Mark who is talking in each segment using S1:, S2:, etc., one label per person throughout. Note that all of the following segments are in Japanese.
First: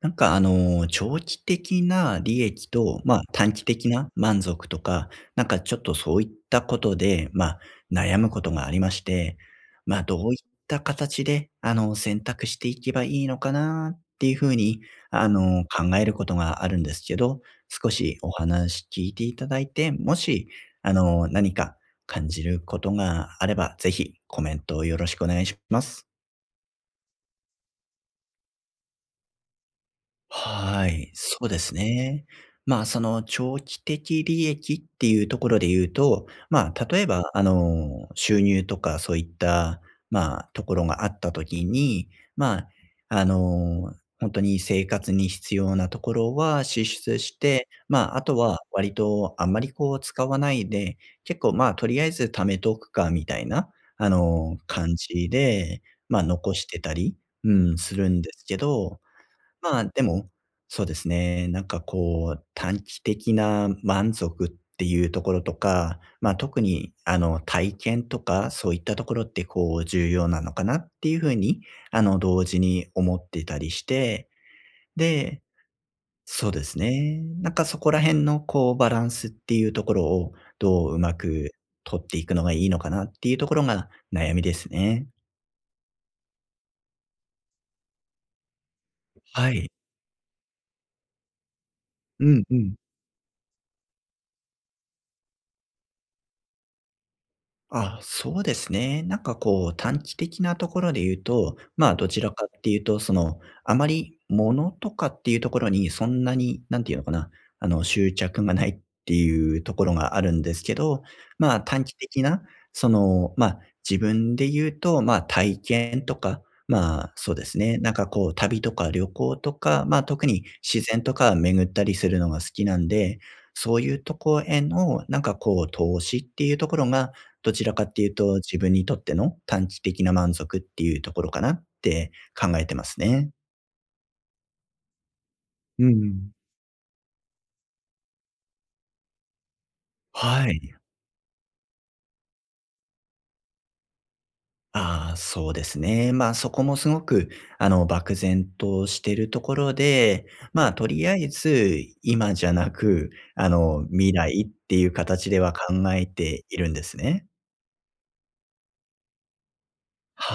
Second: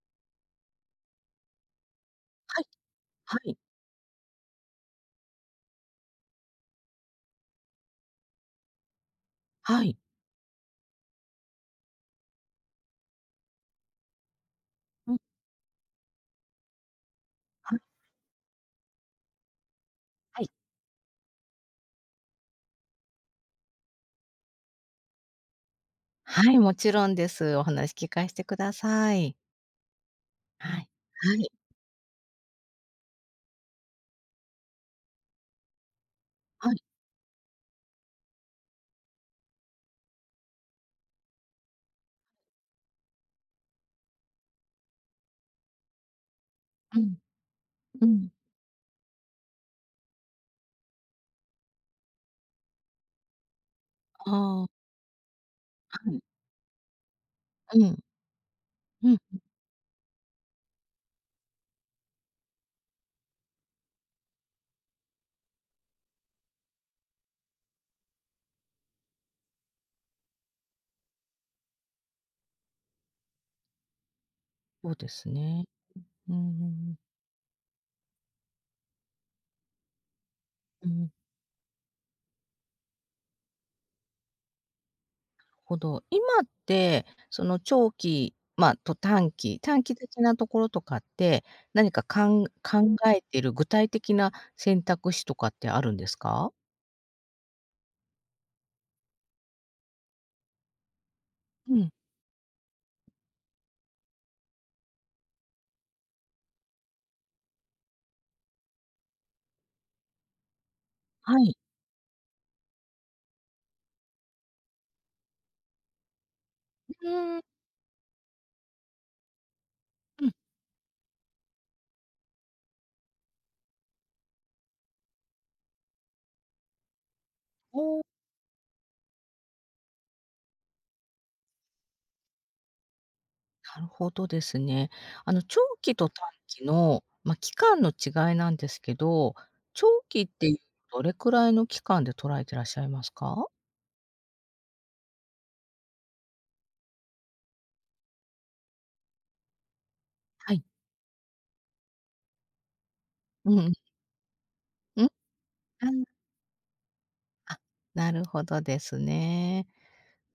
S1: 長期的な利
S2: はい、
S1: 益と、
S2: は
S1: 短
S2: い、
S1: 期的な満足とか、ちょっとそういったことで、悩むことがありまして、
S2: はい。
S1: どういった形で、選択していけばいいのかなっていうふうに、
S2: うん。
S1: 考えることがあるんですけど、
S2: はい。
S1: 少しお話聞いていただいて、も
S2: は
S1: し、
S2: い。
S1: 何か感じることがあれば、ぜひコメントをよろしくお願いします。
S2: はい、もちろんです。お話聞かしてください。は
S1: は
S2: い。
S1: い、
S2: は
S1: そう
S2: い、
S1: ですね。その長期的利益っていうところで言うと、
S2: はい。
S1: 例えば、収入とかそういった、ところがあったときに、まあ、あの、本当に生活に必要なところは支
S2: うん、
S1: 出して、
S2: う
S1: あ
S2: ん。
S1: とは割とあんまりこう使わないで、結構とりあえず貯めとくかみたいな、
S2: ああ、は
S1: 感じで、
S2: い。
S1: 残してたり、う
S2: う
S1: ん、す
S2: ん、
S1: るんですけど、
S2: うん。
S1: でも、そうですね。こう、短期的な満足っていうところとか、特に体験とか、そういったところってこう、重要なのかなっていう風に、同時に思ってたりして、
S2: そうです
S1: で、
S2: ね。うんう
S1: そうで
S2: んう
S1: す
S2: ん。
S1: ね。そこら辺のこう、バランスっていうところを、どううまく取っていくのがいいのかなっていうところが悩みですね。
S2: 今って、その長期、まあ、と短
S1: は
S2: 期、
S1: い。
S2: 短期的なところとかって、何かか
S1: う
S2: ん
S1: んうん。
S2: 考えている具体的な選択肢とかってあるんですか？
S1: あ、そうですね。こう、短期的なところで言うと、
S2: うん。
S1: どちらかっていうと、その、あまり物とかっていうところにそんなに、なんていうのかな、執着がないっていうところがあるんですけど、
S2: はい。
S1: 短期的な、その、自分で言うと、体験とか、
S2: う
S1: そう
S2: ーん、
S1: ですね。こう、旅とか旅行とか、
S2: う
S1: 特
S2: ん。
S1: に自然とか巡ったりするのが好きなんで、そういうとこへの、こう、投資っていうところが、どちらかっていうと、自分にとっての短期的な満足っていうところかなって考えてますね。
S2: なるほどですね。あの長
S1: う
S2: 期と短
S1: ん。
S2: 期の、まあ、期間の違いなんですけど、長期って
S1: は
S2: いう
S1: い。
S2: とどれくらいの期間で捉えてらっしゃいますか？
S1: ああ、そうですね。そこもすごく、漠然としてるところで、
S2: はい。
S1: とりあえず今じゃなく、
S2: うんうん。
S1: 未来っていう
S2: うん？
S1: 形では考
S2: あ
S1: えているんですね。
S2: あ、なるほどですね。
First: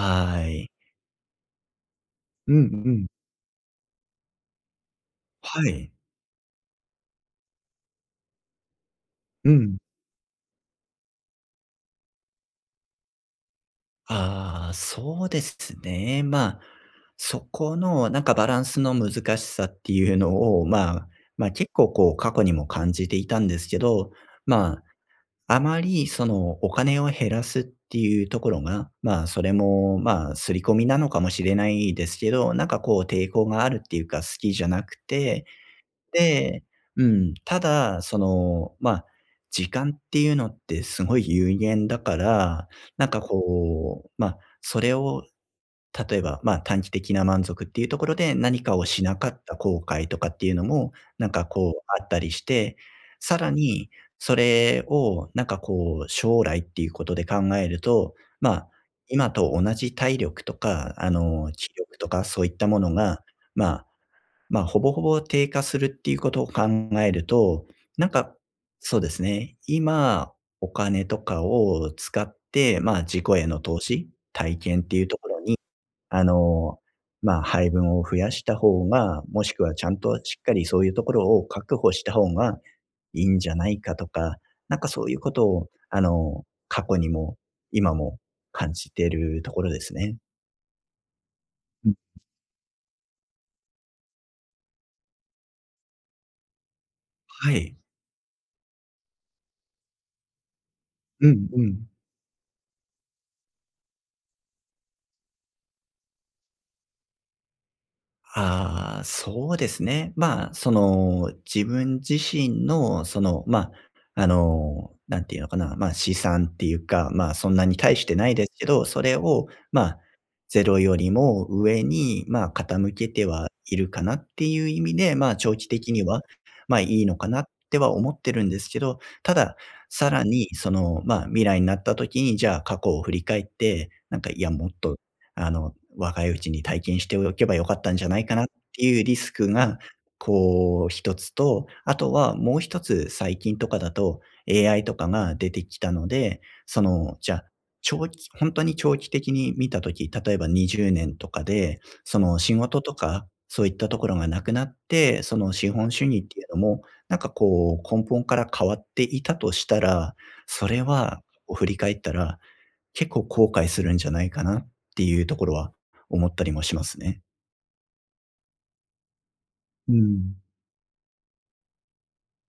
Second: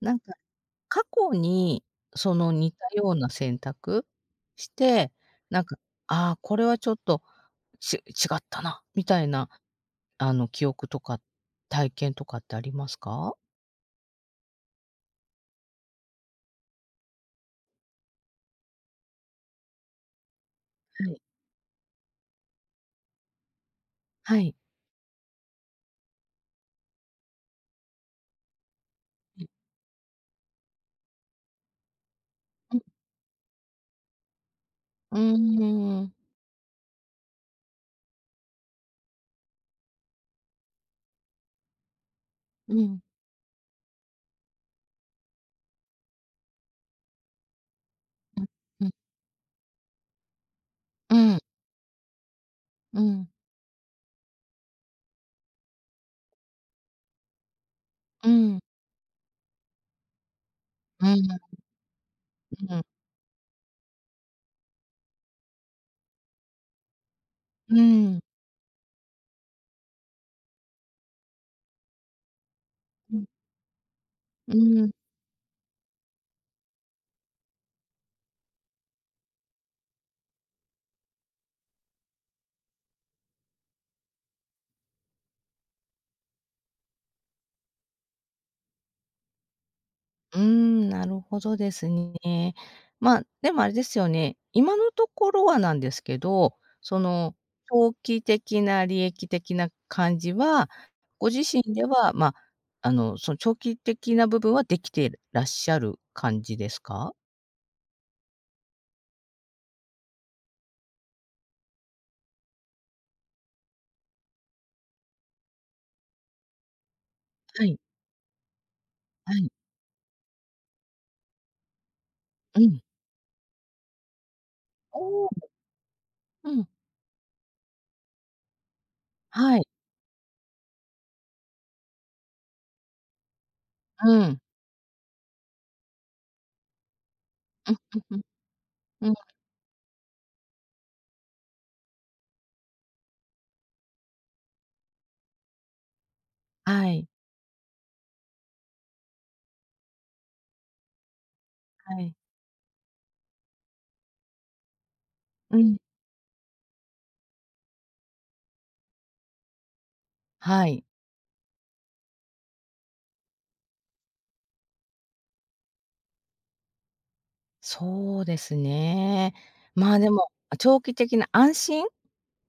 S2: なんか
S1: い。
S2: 過去にその
S1: うんう
S2: 似た
S1: ん。
S2: ような選択して、な
S1: は
S2: んか、
S1: い。
S2: ああ、これはちょっと違ったなみたいな、
S1: うん。
S2: あの記憶とか体験とかってありますか？
S1: ああ、そうですね。そこのバランスの難しさっていうのを、
S2: はい。
S1: 結構こう過去にも感じていたんですけど、
S2: はい。
S1: まあまりそのお金を減らすっていうところが、そ
S2: う
S1: れも刷り込みなのかもしれないですけど、
S2: ん。
S1: こう抵抗があるっていうか好きじゃなく
S2: うー
S1: て、
S2: ん。
S1: で、うん、ただ、その、時間っていうのってすごい有限だから、
S2: うん。
S1: それを例えば、短期的な満足っていうところで、
S2: うん
S1: 何か
S2: う
S1: を
S2: ん。
S1: しなかった後悔とかっていうのも、
S2: うん。
S1: こうあったりして、
S2: うん。
S1: さらにそれをこう将来っていうことで考えると、
S2: う
S1: ま
S2: ん。
S1: あ、今と同じ体力とか、
S2: うん。
S1: 気力とかそういったもの
S2: う
S1: が、まあほぼほぼ低下するっていうことを考えると、なん
S2: ん。
S1: か、そうですね、今、お金とかを使って、
S2: う
S1: 自己への投資、体験っ
S2: ん。
S1: ていうところに、あの、配分を増やした方が、もしくはちゃんとしっかりそういうところを確保した方がいいんじゃないかとか、そういうことを、過去にも今も感じているところですね。
S2: うん、なるほどです
S1: うん、
S2: ね。まあ、でもあれですよね、今のところはなんですけど、その、
S1: はい。
S2: 長期的な利益的な感じは、
S1: う
S2: ご自
S1: ん
S2: 身
S1: う
S2: で
S1: ん。
S2: は、まあ、あの、その長期的な部分はできてらっしゃる感じですか？
S1: ああ、そうですね。その、自分自身の、その、なんていうのかな、資産っていうか、そん
S2: は
S1: なに
S2: い、
S1: 大してないですけど、それ
S2: は
S1: を、
S2: い。
S1: ゼロよりも上に、
S2: うん。
S1: 傾けてはいるかなっていう意味
S2: お
S1: で、
S2: お、
S1: 長期的には、
S2: うん、
S1: いいのかなっては思ってるんですけど、ただ、
S2: はい。
S1: さらに、その、未来になった時に、じゃあ、過去を振り返って、
S2: うん。
S1: いや、もっと、あの、若いうちに体験しておけばよかったん
S2: うん
S1: じゃないかなっていう
S2: うん。うん。
S1: リスクが、こう一つと、あとはもう一つ最近とかだと AI とかが出てきたので、そ
S2: はい、
S1: の、じゃあ、本当に長期的に見たとき例えば20年とかで、
S2: はい。
S1: その仕事とか、そういったところがなくなって、その
S2: う
S1: 資
S2: ん。
S1: 本主義っていうのも、こう根本から変わっていたとしたら、
S2: は
S1: それ
S2: い、
S1: は、こう振り返ったら結構後悔するんじゃないかなっていうところは思ったりもしますね。
S2: そうですね。
S1: う
S2: まあ、でも、
S1: ん。
S2: 長期的な安心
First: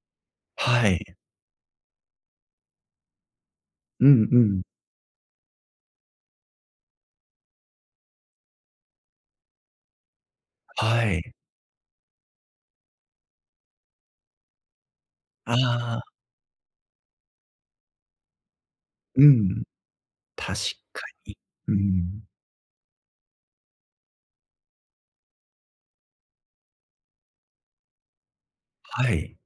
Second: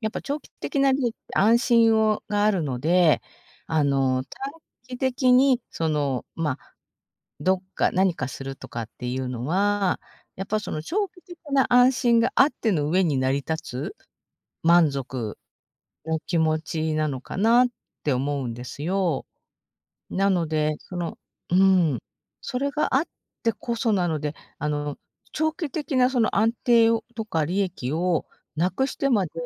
S2: やっぱ長期的
S1: は
S2: な利益
S1: い。
S2: って安心をがあるので、あ
S1: う
S2: の、短
S1: んうん。
S2: 期的にその、ま、どっか何かするとかっていうのは、やっぱその長
S1: は
S2: 期
S1: い。
S2: 的な安心があっての上に成り立つ満足
S1: ああ、
S2: の気持ちなのかなって思うんです
S1: う
S2: よ。
S1: ん、
S2: なの
S1: 確
S2: で、そ
S1: か
S2: の
S1: に。
S2: う
S1: う
S2: ん、
S1: ん。
S2: それがあってこそなので、あの、長期的なその安定をとか利益をなくして
S1: は
S2: まで、
S1: い。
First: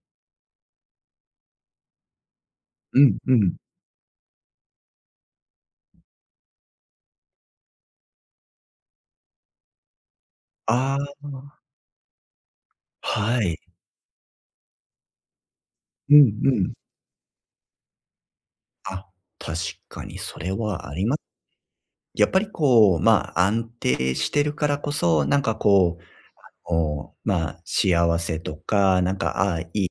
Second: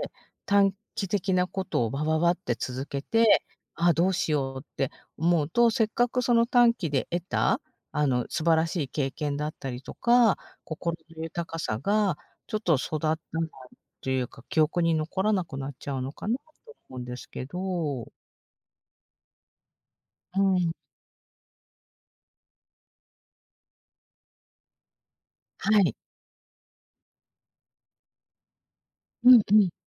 S2: 短期的なことをバババって続
S1: う
S2: け
S1: んう
S2: て、
S1: ん。
S2: ああ、どうしようって思うと、せっかくその短期で得た、あの、素晴らしい経験だったりとか、心
S1: あ
S2: の豊か
S1: あ、
S2: さが、ちょっと育たな
S1: は
S2: い
S1: い。
S2: というか、記憶に残らなくなっちゃうの
S1: う
S2: かな
S1: んう
S2: と
S1: ん。
S2: 思うんですけど。
S1: あ、確かにそ
S2: う
S1: れ
S2: ん。
S1: はあります。やっぱりこう、安定してるからこそ、
S2: はい。
S1: 幸せとか、
S2: うん
S1: あ
S2: う
S1: あ、い
S2: ん。
S1: いっ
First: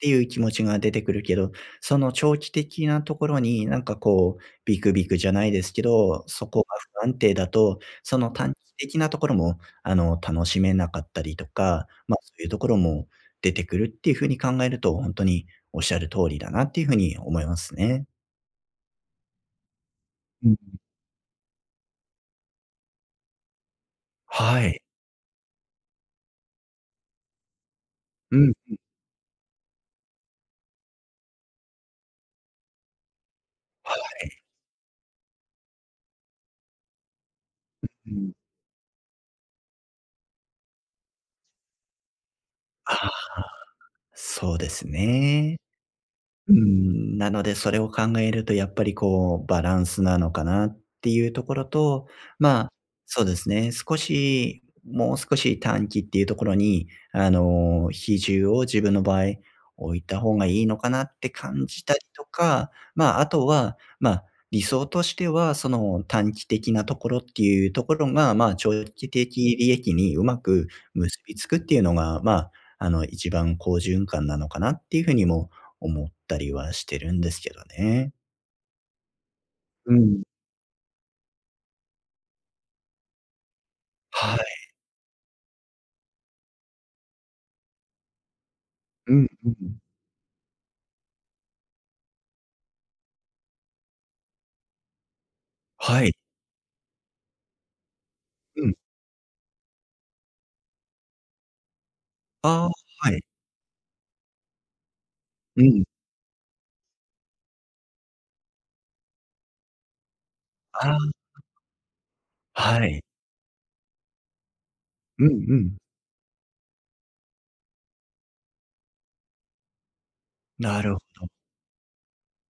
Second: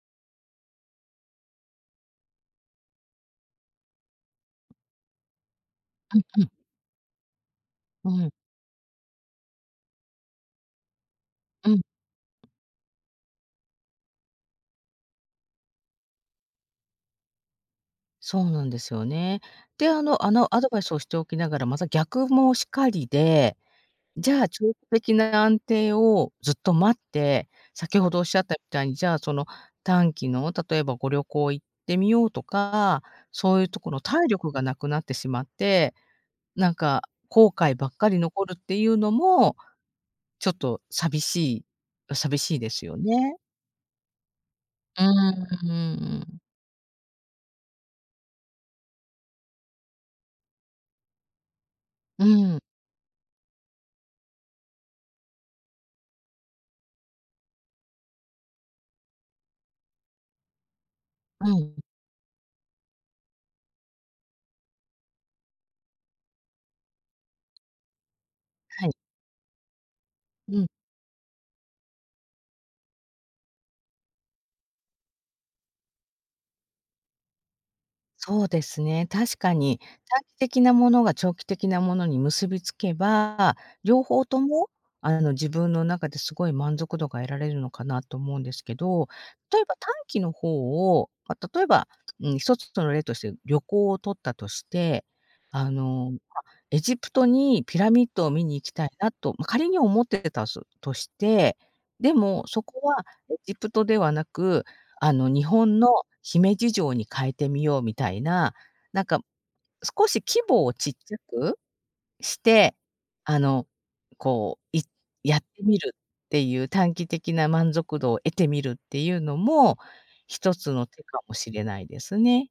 S1: ていう気持ちが出てくるけど、その長期的なところにこう、ビクビクじゃないですけ
S2: うん
S1: ど、
S2: う
S1: そ
S2: ん。
S1: こが不安定だと、
S2: う
S1: その
S2: ん。
S1: 短期的なところも、楽しめなかったりと
S2: うん。
S1: か、そういうところも出てくるっていう風に考えると、本当におっしゃる通りだなっていう風に思いますね。
S2: そうなんですよね。で、あのあ
S1: う
S2: の
S1: ん。
S2: アドバイスをしておきながら、また逆もしかりで、じゃあ
S1: は
S2: 長期
S1: い。
S2: 的な安定をずっと待って、先ほどおっし
S1: う
S2: ゃっ
S1: ん。
S2: たみたいに、じゃあその短期の、例えばご旅行行ってみようとか、そういうとこ
S1: は
S2: の体
S1: い。
S2: 力がなくなってしまって、なんか後悔ばっか
S1: う
S2: り
S1: ん。
S2: 残るっていうのも、ちょっと寂しいです
S1: あ
S2: よね。
S1: あ、そうですね。
S2: うん。
S1: なので、それを考えるとやっぱりこう、バランスなのかなっていうところと、
S2: うんうんうん。う
S1: ま
S2: ん。
S1: あ、そうですね、少し、もう少し短期っていうところに、比重を自分の場合置いた方がいいのかなって
S2: う
S1: 感
S2: ん。
S1: じたりとか、あとは、理想としては、その短期的なところっていうところが、長
S2: はい。
S1: 期的利益にうま
S2: うん。
S1: く結びつくっていうのが、一番好循環なのかなっていうふうにも思ったりはしてるんですけどね。
S2: そうですね、確かに、
S1: う
S2: 短
S1: ん。
S2: 期的なものが長期的なものに結びつけば、両方
S1: は
S2: と
S1: い。
S2: も、あの、自分の中ですごい満足度が得られるのかなと思うんですけど、
S1: うんう
S2: 例えば
S1: ん。
S2: 短期の方を、まあ、例えば、うん、一つの例として旅行を取ったとして、あ
S1: は
S2: の、
S1: い。
S2: ま、エジプトにピラミッドを見に行
S1: う
S2: き
S1: ん。
S2: たいなと、まあ、仮に思ってたすとして、でもそ
S1: ああ、
S2: こは
S1: はい。
S2: エジプトではなく、あの、日
S1: う
S2: 本
S1: ん。
S2: の姫路城に変えてみようみたいな、なんか少し規模をちっちゃ
S1: あ
S2: くして、
S1: あ、はい。
S2: あの、こう、い
S1: うんう
S2: やって
S1: ん。
S2: みるっていう短期的な満足度を得てみるっていうのも、一つ
S1: な
S2: の
S1: るほ
S2: 手か
S1: ど。
S2: もしれないですね。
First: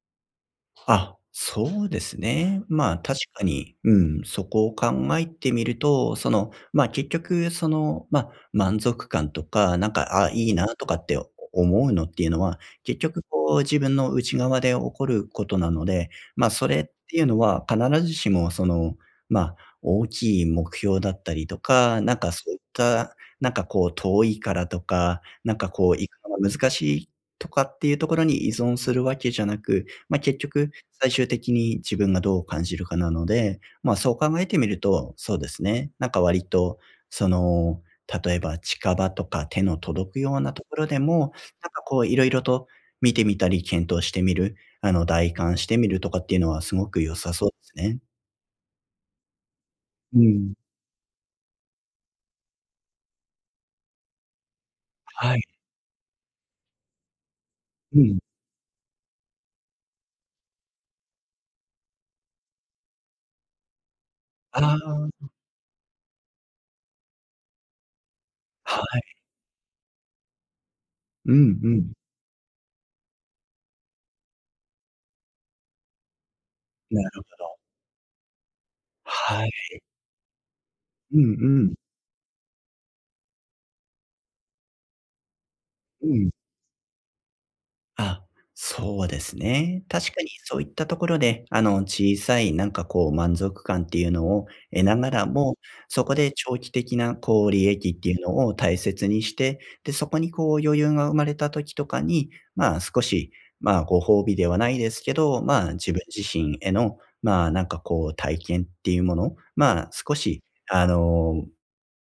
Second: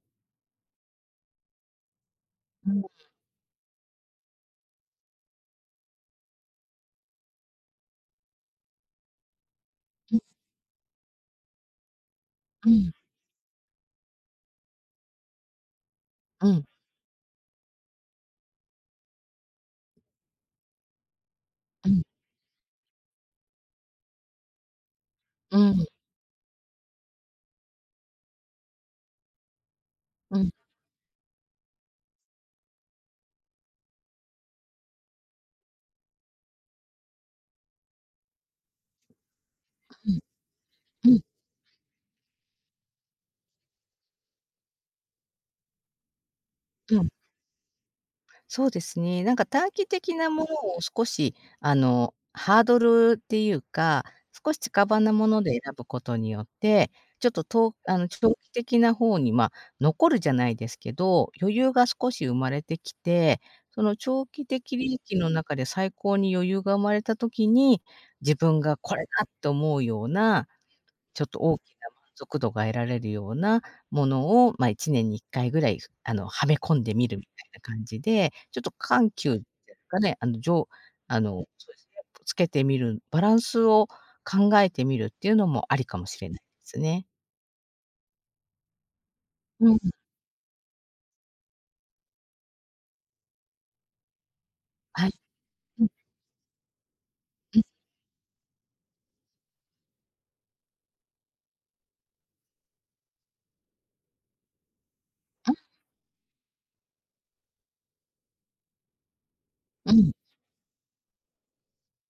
S1: あ、そうですね。
S2: うん、う
S1: 確かに、そこを考えてみると、その、結局、その、満足感とか、
S2: ん、
S1: あ、いいなとかって思うのっていうのは、
S2: うん、
S1: 結局、こう、自分の内側で起こることなので、
S2: うん、
S1: それっていうのは必ずしも、その、まあ、大きい目標だったりと
S2: う
S1: か、
S2: ん、
S1: そういった、こう、遠いからとか、
S2: うん、
S1: こう、行くのが難しいとかっていうところに依存するわけじゃなく、
S2: う
S1: 結
S2: ん、うん、
S1: 局、最終的に自分がどう感じるかなので、そう考えてみると、そうですね、割と、その、例えば近場とか手の届くようなところで
S2: うん、
S1: も、こういろいろと見てみたり検討してみる、代観してみるとかっていうのはすご
S2: う
S1: く
S2: ん。
S1: 良さそうですね。
S2: そうですね。なんか短期的
S1: う
S2: なもの
S1: ん。
S2: を少し、あの、ハードルっていうか、少し近場なも
S1: は
S2: の
S1: い。
S2: で選ぶことによって、ちょっとあ
S1: う
S2: の、
S1: ん。
S2: 長期的な方に、まあ、残るじゃないですけど、余裕が少し生まれてきて、その長期的利益
S1: あ
S2: の中で最高に余裕が生まれた時に、自分
S1: あ、
S2: がこ
S1: は
S2: れ
S1: い。
S2: だって思うようなちょっ
S1: う
S2: と大
S1: ん
S2: き
S1: う
S2: な
S1: ん。
S2: 満足度が得られるようなものを、まあ、1年に1回ぐらい、あの、はめ込んで
S1: な
S2: みる
S1: る
S2: み
S1: ほ
S2: たい
S1: ど。
S2: な感じで、ちょっと緩急って
S1: はい。
S2: いうかね、あの、
S1: うんう
S2: そう
S1: ん。
S2: ですね、つけてみる、バランスを考えてみるっていうのもありかも
S1: う
S2: しれ
S1: ん。
S2: ないですね。
S1: あ、そうです
S2: うん、
S1: ね。確かにそういったところで、小さいこう満足感っていうのを得な
S2: は
S1: が
S2: い。
S1: らも、
S2: うん、
S1: そこで長期的なこう
S2: うん、
S1: 利益っていうのを大切にして、で、そこにこう余裕が生まれた時とかに、少し、ご褒美ではないですけど、自分自身への、こう体験っていうもの、
S2: うん、うん。
S1: 少し、あの、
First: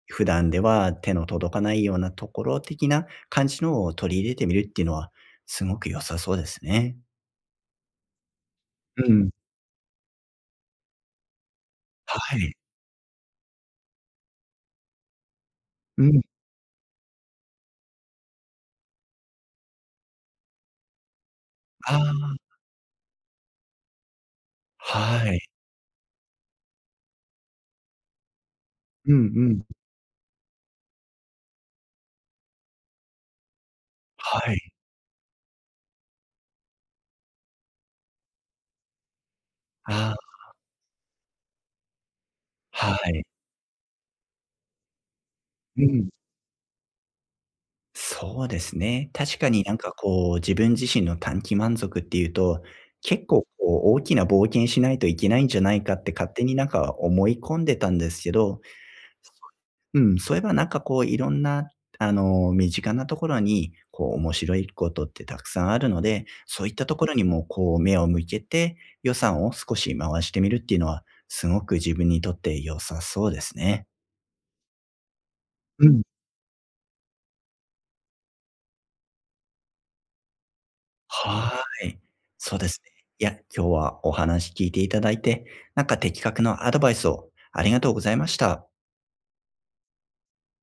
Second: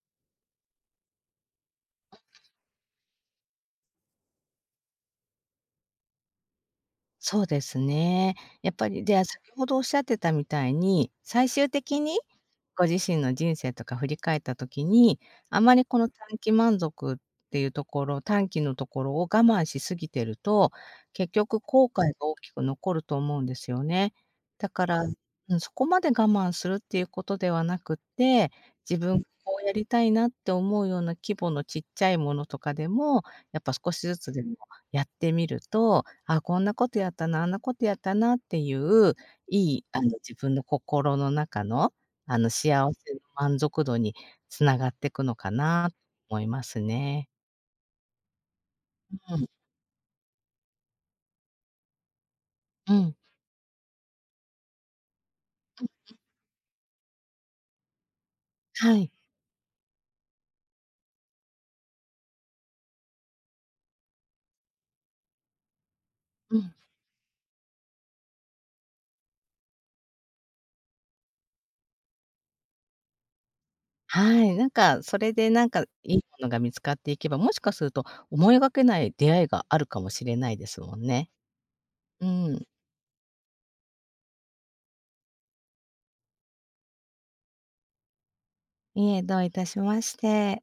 S1: 普段では手の届かないようなところ的な感じのを取り入れてみるっていうのはすごく良さそうですね。
S2: そうですね。やっぱり、
S1: う
S2: で、
S1: ん。
S2: 先ほどおっしゃってたみたいに、最終的に
S1: はい。
S2: ご自身の人生とか振り返った時に、あまりこ
S1: う
S2: の短
S1: ん。
S2: 期満足っていうところ、短期のところを我慢しすぎてると、結局後
S1: あ
S2: 悔が大き
S1: あ、
S2: く残ると思うんですよね。だから、
S1: はい。
S2: うん、そこまで我慢するっていうことではなくって、自
S1: うん
S2: 分
S1: う
S2: がこ
S1: ん。
S2: うやりたいなって思うような規模のちっちゃいものとかでも、やっぱ少しずつでも
S1: はい。
S2: やってみると、あ、こんなことやったな、あんなことやったなっていう、いいあの
S1: あ
S2: 自分の心の中のあの、幸
S1: あ、は
S2: せの
S1: い。
S2: 満足度に繋がってくのか
S1: う
S2: なと
S1: ん。
S2: 思いますね。
S1: そうですね。
S2: う
S1: 確
S2: ん、
S1: かにこう、自分自身の短期満足っていうと、
S2: うん。
S1: 結構こう大きな冒険しないといけないんじゃない
S2: うん、
S1: かって勝手に思い込んでたんですけど
S2: はい。
S1: うん、そういえばこういろんな、身近なところに、こう面白いことってたくさんあるので、
S2: う
S1: そう
S2: ん。
S1: いったところにもこう目を向けて、予算を少し回してみるっていうのは、すごく自分にとって良さそうですね。
S2: はい、なんか、それでなんか
S1: うん。
S2: いいものが見つかっていけば、もしかすると思いがけない出会いがあるかもしれないですもんね。
S1: はい。
S2: う
S1: そう
S2: ん。
S1: ですね。いや、今日はお話聞いていただいて、的確なアドバイスをありがとうございました。
S2: いえ、どういたしまして。